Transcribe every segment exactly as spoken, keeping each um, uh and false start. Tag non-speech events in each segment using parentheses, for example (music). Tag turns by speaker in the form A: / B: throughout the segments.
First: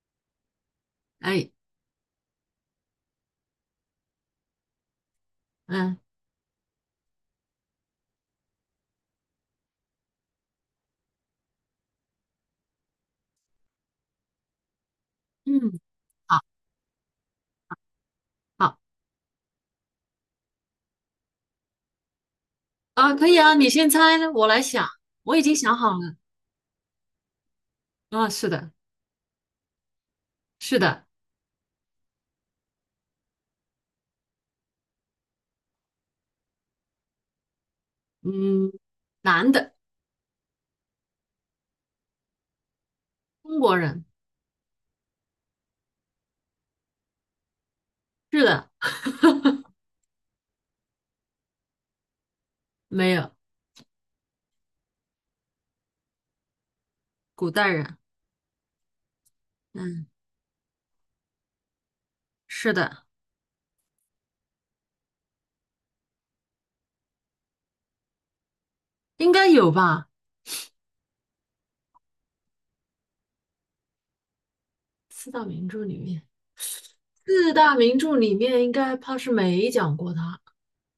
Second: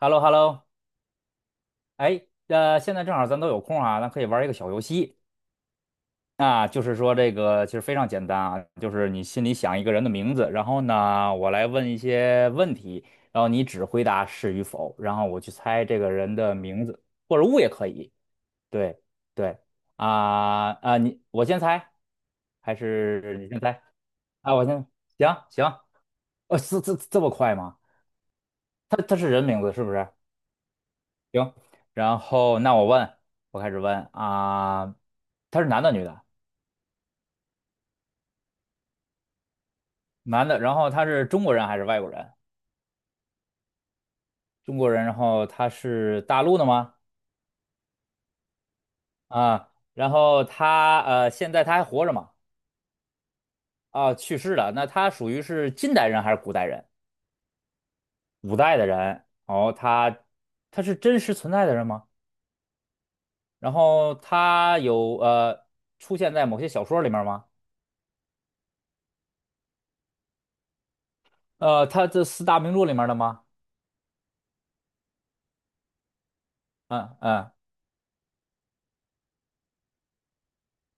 A: h e l l o h e l l o
B: 哎，
A: 哎，呃，现在正好咱都有空啊，咱可以玩一个小游戏
B: 嗯
A: 啊，就是说这个其实非常简单啊，就是你心里想一个人的名字，然后呢，我来问一些问题，然后你只回答是与否，然后我去
B: 嗯，
A: 猜这个人
B: 好，
A: 的名字或者物也可以。
B: 好
A: 对对啊啊，你我先猜，还
B: 啊，可
A: 是
B: 以
A: 你
B: 啊，
A: 先
B: 你
A: 猜？
B: 先猜，我
A: 啊，
B: 来
A: 我
B: 想，
A: 先
B: 我
A: 行
B: 已经
A: 行，
B: 想好了。
A: 呃、是这这么快吗？
B: 啊，是的，
A: 他他是人名字是不是？
B: 是的，
A: 行，然后那我问，我开始问啊，他是男的女的？
B: 嗯，男的，
A: 男的，然后他是中国人还是外国人？
B: 中国人，
A: 中国人，然后他是大陆的吗？
B: 是的，
A: 啊，
B: (laughs)
A: 然后他呃，现在他还活着吗？
B: 没有，
A: 啊，去世了。那他属于是近代人还是古代人？
B: 古代人，
A: 古代的人。哦，
B: 嗯，
A: 他他是真实存在的人吗？
B: 是的，
A: 然后他有呃出现在某些小说里面吗？
B: 应该有吧？
A: 呃，他这四大名著里面的吗？
B: 四大名著里面，
A: 嗯
B: 四
A: 嗯。
B: 大名著里面应该怕是没讲过他。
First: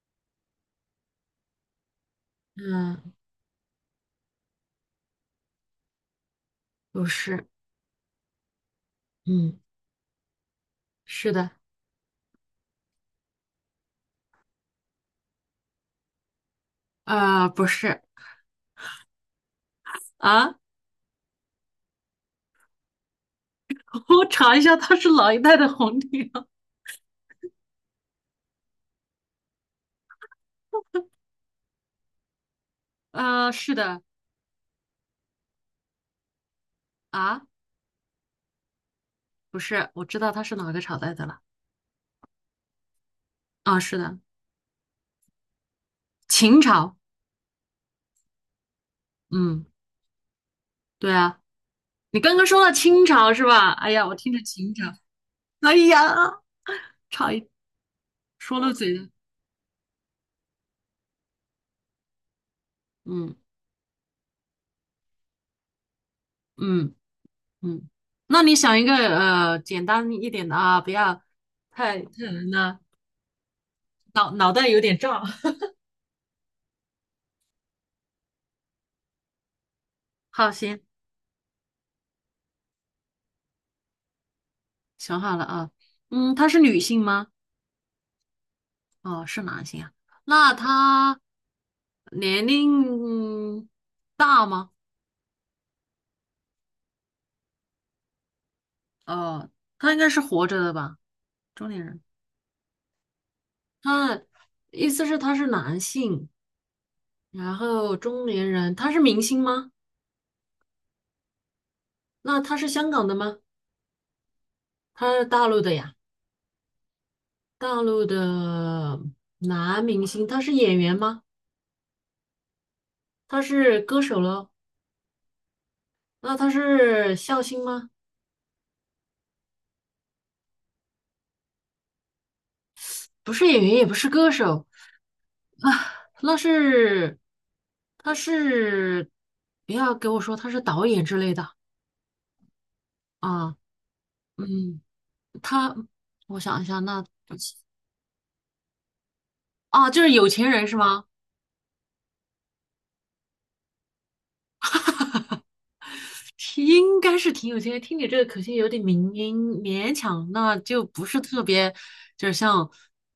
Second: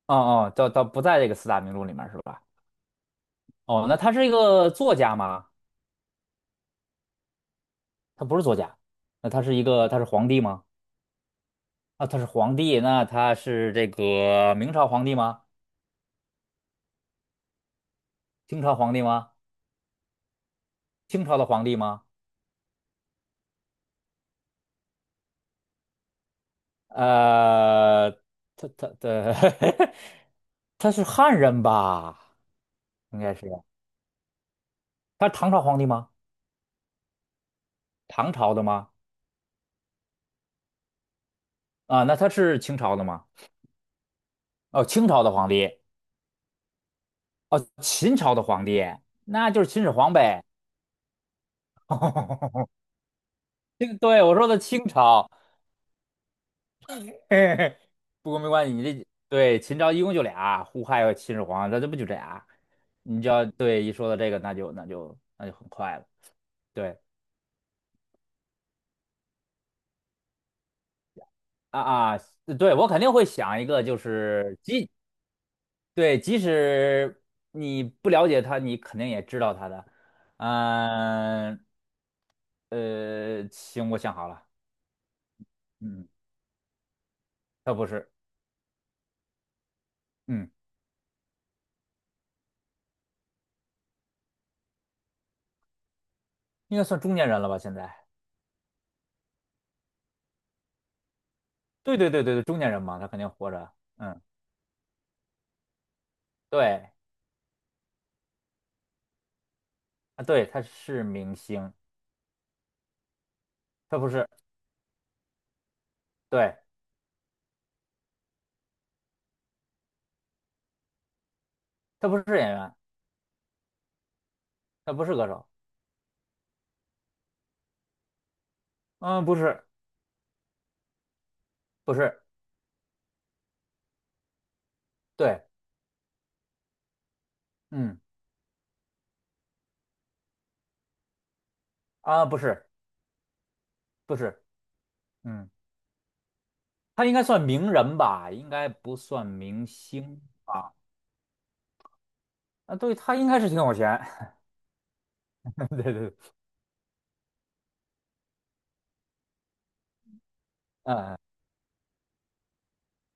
A: 哦哦，倒倒不在这个四大名著里面是吧？
B: 嗯，
A: 哦，那他是一个作家吗？
B: 不是，
A: 他不是作家，那他是
B: 嗯，
A: 一个，他是皇帝吗？
B: 是的，
A: 啊，他是皇帝，那他是这个明朝皇帝吗？
B: 啊、不是
A: 清朝皇帝吗？
B: 啊，
A: 清朝的皇帝吗？
B: (laughs) 我查一下，他是哪一代的皇帝啊？
A: 呃，他他的 (laughs) 他是汉人吧？应该是，
B: 啊、是的，
A: 他是唐朝皇帝吗？
B: 啊。
A: 唐朝的吗？
B: 不是，我知道他是哪个朝代的了。
A: 啊，那他是清朝的吗？
B: 啊，是的，
A: 哦，清朝的皇帝，
B: 秦朝。
A: 哦，秦朝的皇帝，那就
B: 嗯，
A: 是秦始皇呗。
B: 对啊，你刚刚说
A: (laughs)
B: 到清朝是吧？哎呀，我
A: 对，
B: 听
A: 我
B: 着
A: 说的
B: 秦朝，
A: 清朝。
B: 哎呀，
A: (laughs)
B: 差一
A: 嘿嘿，不过没
B: 说
A: 关系，
B: 漏
A: 你
B: 嘴
A: 这
B: 了。
A: 对秦朝一共就俩，胡亥和秦始皇，那这不就这俩？你只
B: 嗯
A: 要对一说到这个，那就那就那就很快了。
B: 嗯
A: 对
B: 嗯，那你想一个呃简单一点的啊，不要
A: 啊
B: 太太
A: 啊，
B: 难
A: 呃对
B: 了，
A: 我肯定会想一个，就
B: 脑脑
A: 是
B: 袋有
A: 即
B: 点胀。(laughs)
A: 对，即使你不了解他，你肯定也知道他的。
B: 好，行，
A: 嗯呃，行，我想好了，
B: 想好了啊。
A: 嗯，
B: 嗯，她是女性吗？
A: 他不是，
B: 哦，是男性啊。
A: 嗯，
B: 那她年龄大吗？
A: 应该算中年人了吧？现在，
B: 哦，她应该是活着的吧？中年
A: 对
B: 人，
A: 对对对对，中年人嘛，他肯定活着。嗯，
B: 他意思是他是男性，
A: 对
B: 然后中年人，他是明星吗？
A: 啊，对，他是明星。
B: 那他是香港的吗？
A: 他不是，
B: 他是大陆的呀，
A: 对，
B: 大陆的男明星，他是演员吗？
A: 他不是演员，
B: 他是歌手喽？
A: 他不是歌手，
B: 那他是笑星吗？
A: 嗯，不是，不是，
B: 不是演员，也不是歌手
A: 对，
B: 啊，那是
A: 嗯，
B: 他是不要给我说他是导演之类的
A: 啊，不是，
B: 啊，
A: 不是，
B: 嗯，
A: 嗯，
B: 他我想一下，那
A: 他应该算名人吧，应该不算明
B: 啊就是
A: 星
B: 有钱人
A: 吧？
B: 是吗？
A: 啊，对，他应该是挺有钱，(laughs) 对对对，
B: 挺应该是挺有经验。听你这个口音有点民音，勉强，那就不
A: 嗯，
B: 是特别，就是像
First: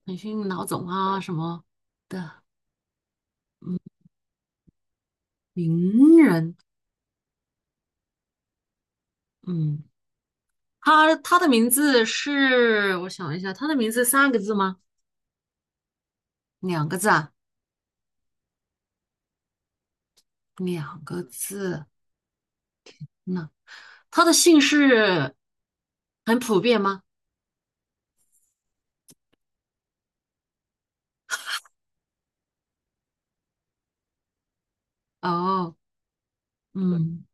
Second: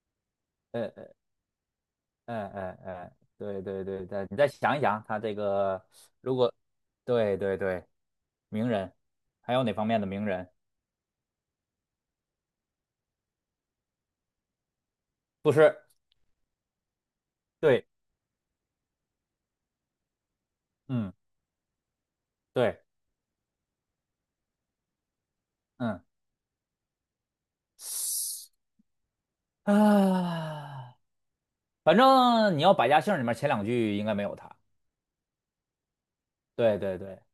B: 腾讯老
A: 呃
B: 总
A: 呃
B: 啊什么的
A: 呃呃呃，对对对对，你再想一想，他这个
B: 名
A: 如果，
B: 人。
A: 对对对，名人，还有哪
B: 嗯，
A: 方面的名人？
B: 他他的名字是，我想一下，他的名字三个字吗？
A: 不是，
B: 两个字啊，
A: 对，
B: 两
A: 嗯，
B: 个字。
A: 对，
B: 那他的姓氏
A: 嗯，
B: 很普遍吗？
A: (sighs) 啊。反正你要百家姓里面前两句应该没有他。
B: 哦，
A: 对对对
B: 嗯，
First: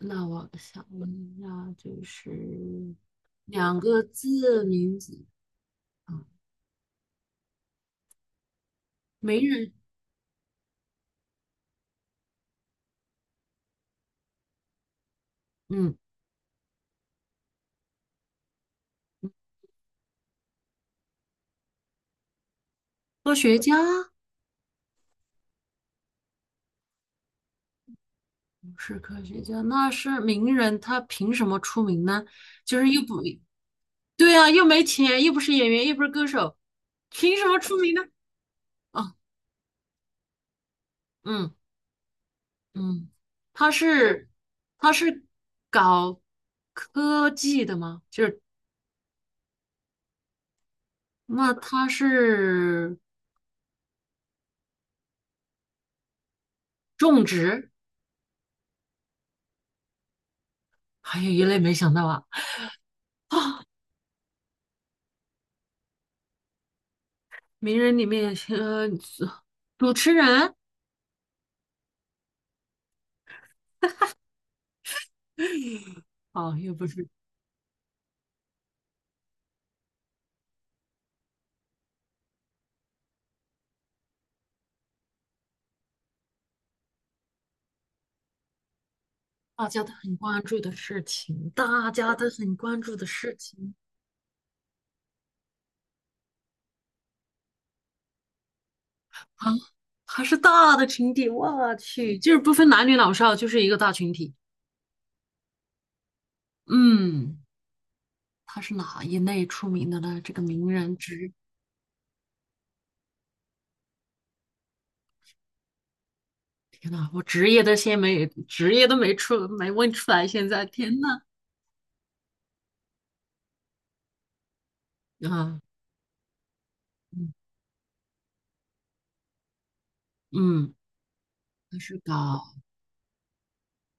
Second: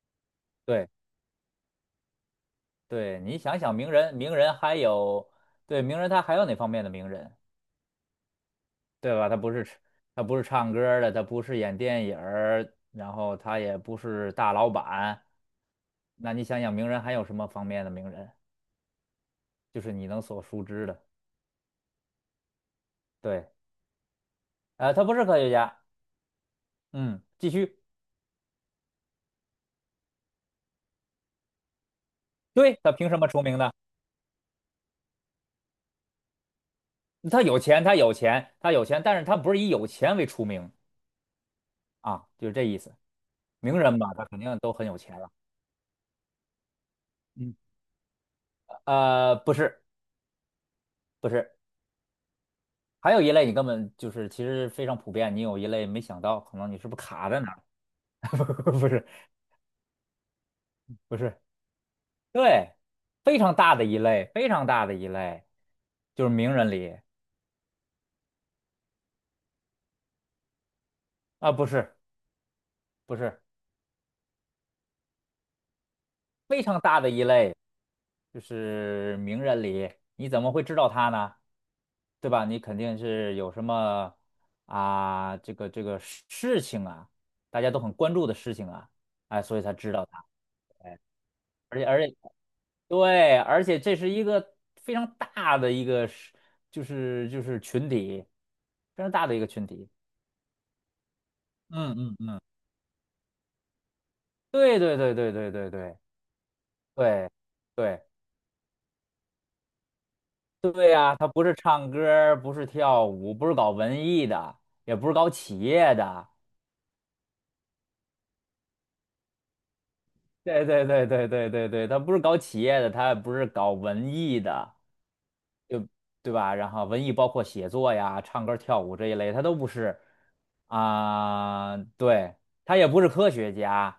B: 那我想
A: 对
B: 问一下，就是
A: 对，你想想
B: 两
A: 名
B: 个
A: 人，名人
B: 字
A: 还
B: 名字
A: 有对名人，他
B: 啊，
A: 还有哪方面的名人，对吧？他
B: 没
A: 不是
B: 人。
A: 吃他不是唱歌儿的，他不是演电影儿，然后他也不是大老板。
B: 嗯，
A: 那你想想名人还有什么方面的名人，就是你能所熟知的？
B: 科
A: 对，
B: 学家
A: 呃，他不是科学家。嗯，继续。
B: 不是科学家，那是名人，他凭什么出名呢？就
A: 对，
B: 是
A: 他
B: 又
A: 凭什
B: 不，
A: 么出名呢？
B: 对啊，又没钱，又不是演员，又不是歌手，凭
A: 他
B: 什么
A: 有
B: 出
A: 钱，
B: 名
A: 他
B: 呢？
A: 有钱，他有钱，
B: 啊，
A: 但是他不是以有钱为出名
B: 嗯
A: 啊，就是这意思。
B: 嗯，他
A: 名人吧，他
B: 是
A: 肯定都很
B: 他
A: 有钱
B: 是
A: 了。
B: 搞科
A: 嗯，
B: 技的吗？就是
A: 呃，不是，不是，
B: 那他是
A: 还有一类你根本就是其实非常普遍，你有一类没想到，可能你是不是
B: 种
A: 卡在哪儿？
B: 植，
A: (laughs) 不是，不
B: 还有
A: 是，
B: 一类没想到啊
A: 对，非常
B: 啊，
A: 大的一类，非常大的一类，就是名人里
B: (gasps) 名人里面呃，主持人
A: 啊，不是，不是，
B: 哦，
A: 非
B: 又
A: 常
B: 不
A: 大
B: 是。
A: 的一类，就是名人里，你怎么会知道他呢？对吧？你肯定是有什么啊，这个这个事情啊，大家都很关注的事情啊，哎，所以
B: 大
A: 才
B: 家都
A: 知道
B: 很
A: 他。
B: 关注的
A: 哎，
B: 事情，
A: 而且
B: 大
A: 而
B: 家
A: 且
B: 都很关注的事
A: 对，而
B: 情
A: 且这是一个非常大的一个是，就是就是群体，非常大的一个
B: 啊，
A: 群体。
B: 还是大的群体，我
A: 嗯嗯
B: 去，就是
A: 嗯，
B: 不分男女老少，就是一个大群体。
A: 对对对对对对对对
B: 嗯，
A: 对。
B: 他是哪一类出名的呢？这个名
A: 对
B: 人
A: 呀，他
B: 职，
A: 不是唱歌儿不是跳舞，不是搞文艺的，也不是搞企业的。
B: 天呐，我职业都先没，职业都没出，没问出来，现在
A: 对对
B: 天
A: 对
B: 呐，
A: 对对对对，他不是搞企业的，他也不是搞文艺的，
B: 啊，
A: 对吧？然后文艺包
B: 嗯
A: 括写作呀、唱歌跳舞这一类，他都不是
B: 嗯，
A: 啊、
B: 他是
A: 对，
B: 搞，
A: 他也不是科学家。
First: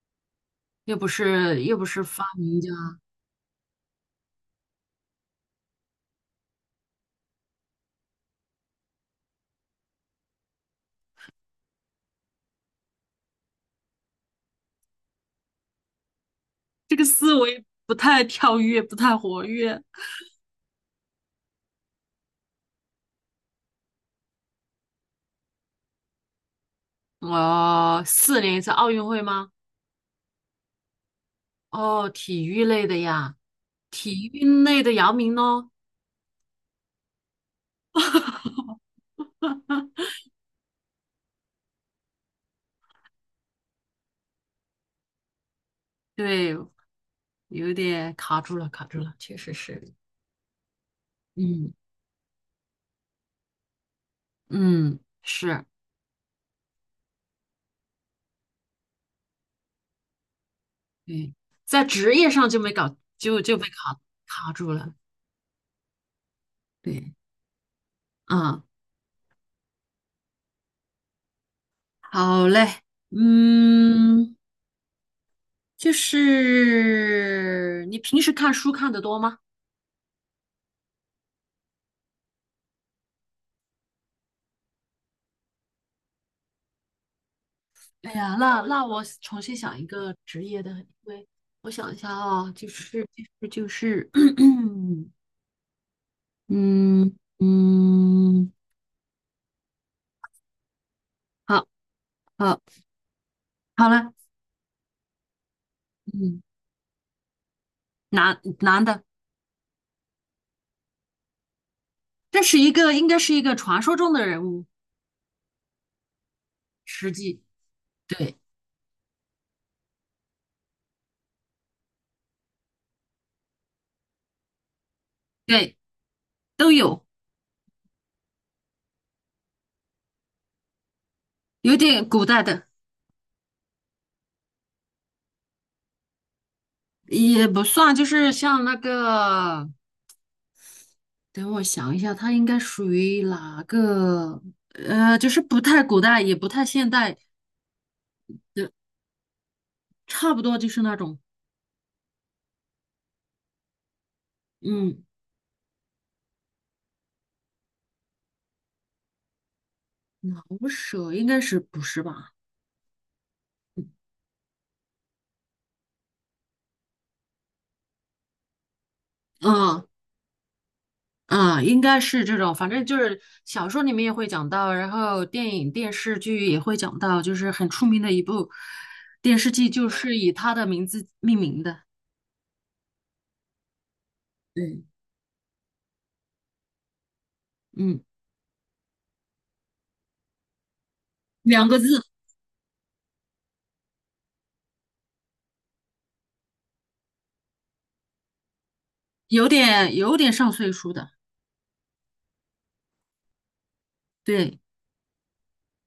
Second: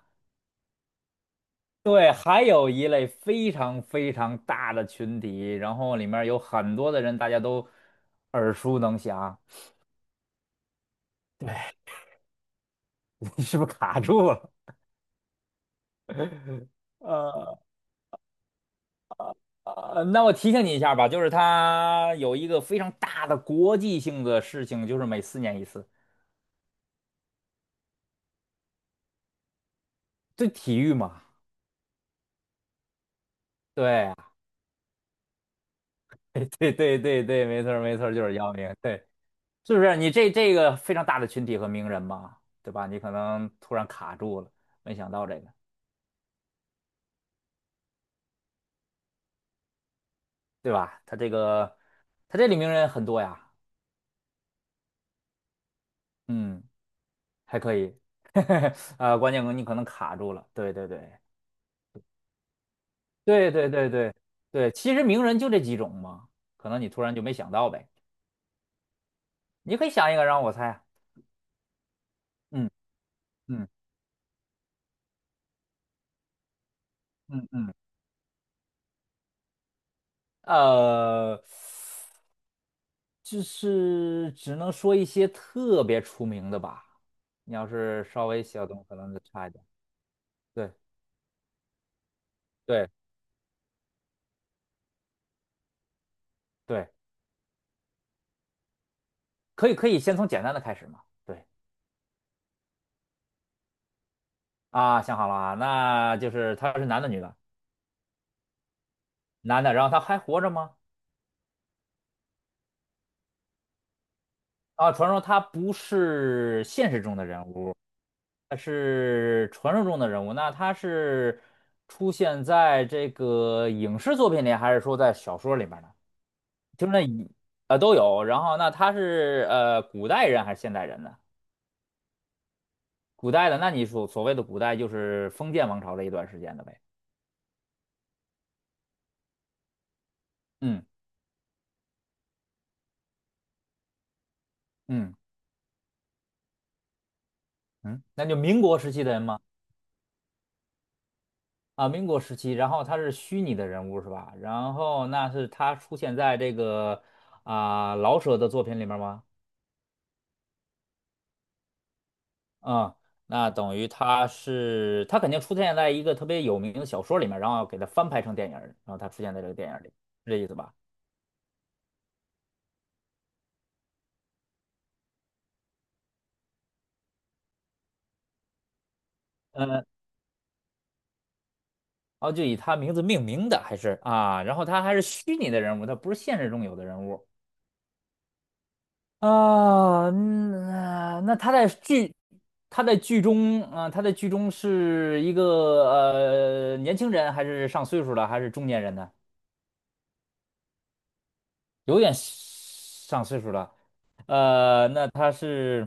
B: 又不是又不是
A: 对，
B: 发
A: 还
B: 明家，
A: 有一类非常非常大的群体，然后里面有很多的人，大家都耳熟能详。(laughs) 你是不是卡住了？(laughs)
B: 这个
A: 呃。
B: 思维不太跳跃，不太活跃。
A: 呃，那我提醒你一下吧，就是它有一个非常大的国际性的事情，就是每四年一次，
B: 我、四年一次奥运会吗？
A: 对体育嘛，
B: 哦，体育类的呀，
A: 对啊，
B: 体育类的姚明咯，
A: (laughs) 对对对对，没错儿没错儿，就是姚明，对，是不是？你这这个非常大的群体和名人嘛，对吧？你可能突然卡住了，没想到这个，
B: 对，有点卡住了，卡住了，确实是，
A: 对吧？他这
B: 嗯
A: 个他这里名人很多呀，
B: 嗯，是，
A: 嗯，还可以，(laughs) 啊，关键你可能卡住了，对对对
B: 对，在职业上就没搞，就
A: 对
B: 就被
A: 对对
B: 卡
A: 对
B: 卡住
A: 对，
B: 了，
A: 其实名人就这几种嘛，可能你突
B: 对，
A: 然就没想到呗。
B: 啊，
A: 你可以想一个让我猜啊。
B: 好嘞，
A: 嗯嗯
B: 嗯，就
A: 嗯嗯，
B: 是你平时看书看得多吗？
A: 呃，就是只能说一些特别出名的吧。你要是
B: 哎
A: 稍
B: 呀，
A: 微
B: 那
A: 小众，
B: 那
A: 可
B: 我
A: 能就
B: 重
A: 差一
B: 新
A: 点。
B: 想一个职业
A: 对
B: 的，因为我想一下啊，就
A: 对
B: 是就是就是。(clears throat)
A: 对，
B: 嗯嗯，
A: 可以可以，先从简单的开始嘛。对
B: 好好好了，
A: 啊，想好了啊，那就
B: 嗯，
A: 是他是男的女的？
B: 男男的，
A: 男的，然后他还活着吗？
B: 这是一个应该是一个传说中的人物，
A: 啊，传说他不是现实
B: 实
A: 中的
B: 际
A: 人物，
B: 对
A: 他是传说中的人物。那他是出现在这个影视作品里，还是说在小说里
B: 对
A: 面呢？
B: 都
A: 就是那
B: 有，
A: 一呃都有。然后那他是呃古代人还是现代人呢？
B: 有点古代的
A: 古代的，那你所所谓的古代就是封建王朝的一段时间的呗。
B: 也不算，就是像那个，
A: 嗯
B: 等我想一下，他应该属于哪个？
A: 嗯
B: 呃，就是不太古代，也不太现代
A: 嗯，那就民
B: 的，
A: 国时期的人吗？
B: 差不多就是那种，
A: 啊，民国时期，然后他是虚拟的人物是吧？然
B: 嗯，
A: 后那是他出现在这个啊、老舍的作品里面吗？
B: 老舍应该是不是吧？
A: 嗯，那等于他是他肯定出现在一个特别有名的小说里面，然后给他翻拍成电影儿然后他出现在这个电影
B: 嗯，
A: 里，是这意思吧？
B: 啊，应该是这种，反正就是小说里面也会讲到，然后电影、电视剧也会讲到，就是很出名的一部电视剧，
A: 嗯，
B: 就是以他的名字命名的。
A: 哦，就以他名字命名的还是啊？然后他
B: 对，
A: 还是虚拟的人物，他不是现实中有的人物。
B: 嗯，
A: 啊，那那他
B: 两
A: 在
B: 个字，
A: 剧，他在剧中啊，他在剧中是一个呃年轻人，还是上岁数了，还是中年人呢？
B: 有点有点上岁数的。
A: 有点上岁数了。
B: 对，
A: 呃，那他是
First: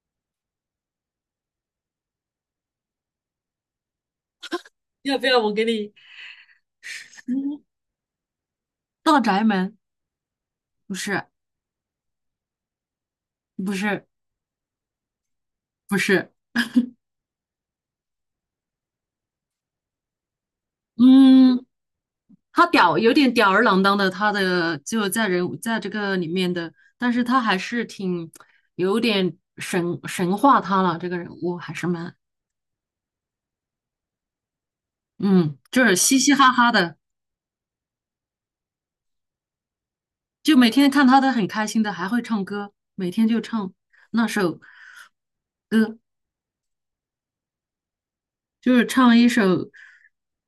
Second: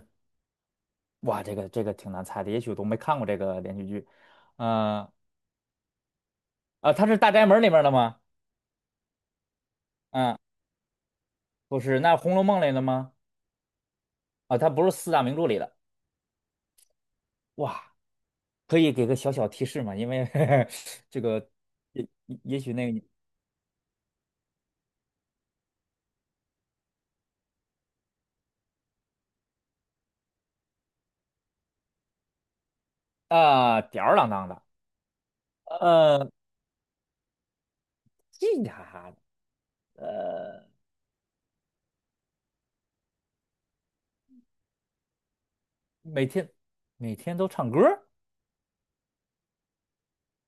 A: 哇，这个这个挺难猜的，也许我都没看过这个连续剧。呃
B: 要不要我给你？
A: 啊，他是《大宅门》
B: 嗯，
A: 里面的吗？
B: 大宅门
A: 嗯，
B: 不是，
A: 不是，那《红楼梦》里的吗？
B: 不是，
A: 啊，他不是四大名著里的。
B: 不是，
A: 哇，可以给个小小提示吗？因为 (laughs) 这个
B: 嗯，
A: 也也
B: 他
A: 许那
B: 吊
A: 个。
B: 有点吊儿郎当的，他的就在人物在这个里面的，但是他还是挺有点神神化他了，这个人物还是蛮
A: 啊，吊儿郎当的，
B: 嗯，就是嘻
A: 呃，
B: 嘻哈哈的，
A: 嘻嘻哈哈的，
B: 就
A: 呃，
B: 每天看他的很开心的，还会唱歌，每天就唱那首歌，
A: 每天每天都唱歌儿。
B: 就是唱一首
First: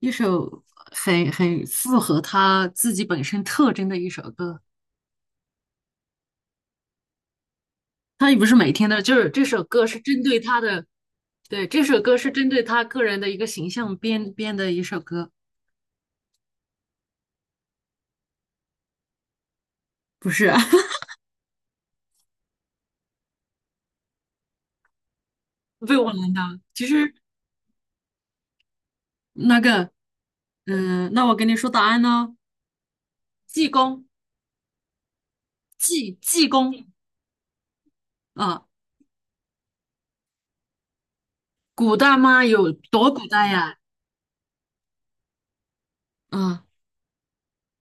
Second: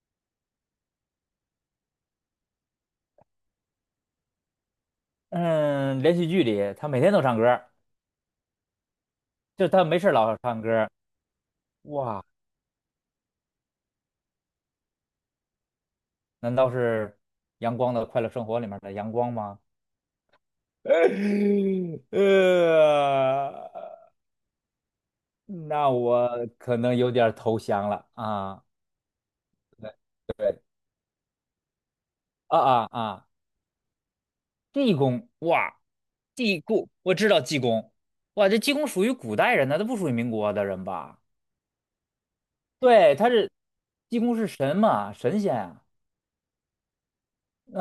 B: 一首很很符合他自己本身特征的一首歌。
A: 嗯，连续剧里他每天都唱歌儿，
B: 他也不是每天的，就是这首
A: 就他
B: 歌是
A: 没事儿
B: 针
A: 老
B: 对他
A: 唱歌
B: 的，
A: 儿。
B: 对，这首歌
A: 哇，
B: 是针对他个人的一个形象编编的一首歌，
A: 难道是阳光的快乐生活里面的阳光吗？
B: 不是 (laughs)，
A: (laughs) 呃，那
B: 被我
A: 我
B: 难倒。
A: 可
B: 其
A: 能有
B: 实
A: 点儿投降了啊，
B: 那个，
A: 对对
B: 嗯、那我跟你说答案呢，
A: 啊啊啊！
B: 济公，
A: 济公，哇，
B: 济济
A: 济
B: 公
A: 公，我知道济公，哇，这
B: 啊，
A: 济公属于古代人呢，他不属于民国的人吧？
B: 古代吗？有多
A: 对，
B: 古
A: 他
B: 代
A: 是
B: 呀？
A: 济公是神嘛，神仙啊，
B: 啊，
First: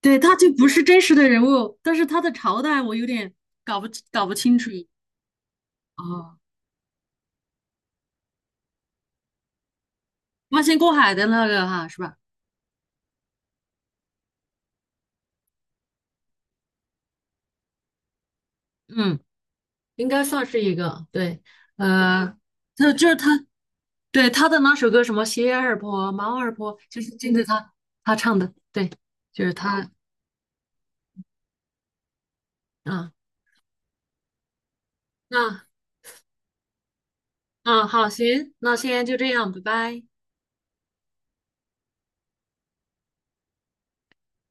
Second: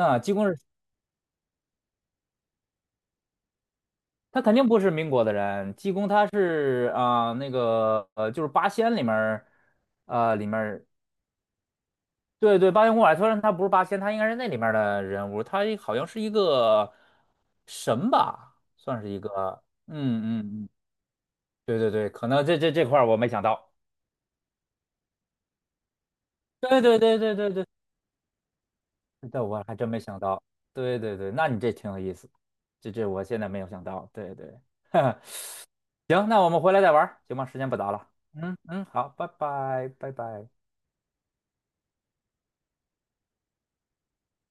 B: 对，
A: 济
B: 他
A: 公
B: 就
A: 是
B: 不是真实的人物，但是他的朝代我有点搞不搞不
A: 他肯
B: 清
A: 定
B: 楚。
A: 不是民国的人，济公他
B: 哦，
A: 是啊、那个呃就是八仙里面儿，呃里面
B: 八仙
A: 儿
B: 过海的那个哈，是吧？
A: 对对八仙过海，虽然他不是八仙，他应该是那里面儿的人物，他好像是一个神吧，算是
B: 嗯，
A: 一个，
B: 应
A: 嗯
B: 该算
A: 嗯
B: 是
A: 嗯，
B: 一个，对，
A: 对对对，可
B: 呃，
A: 能这这这
B: 就
A: 块儿
B: 就是
A: 我没
B: 他
A: 想到。
B: 对，他的那首歌什么《鞋儿破，猫儿破，
A: 对对
B: 就是
A: 对
B: 真
A: 对
B: 的
A: 对对
B: 他他唱的，对，
A: 这
B: 就是
A: 我还真
B: 他，
A: 没想到。对对对，那你这挺有意思，这这
B: 啊，
A: 我现在没有想到。对对，
B: 啊，
A: (laughs) 行，那我们回来再玩儿行吗？时间不
B: 啊，
A: 早
B: 好，
A: 了。
B: 行，
A: 嗯
B: 那
A: 嗯，
B: 先
A: 好，
B: 就
A: 拜
B: 这样，拜
A: 拜，
B: 拜。
A: 拜拜。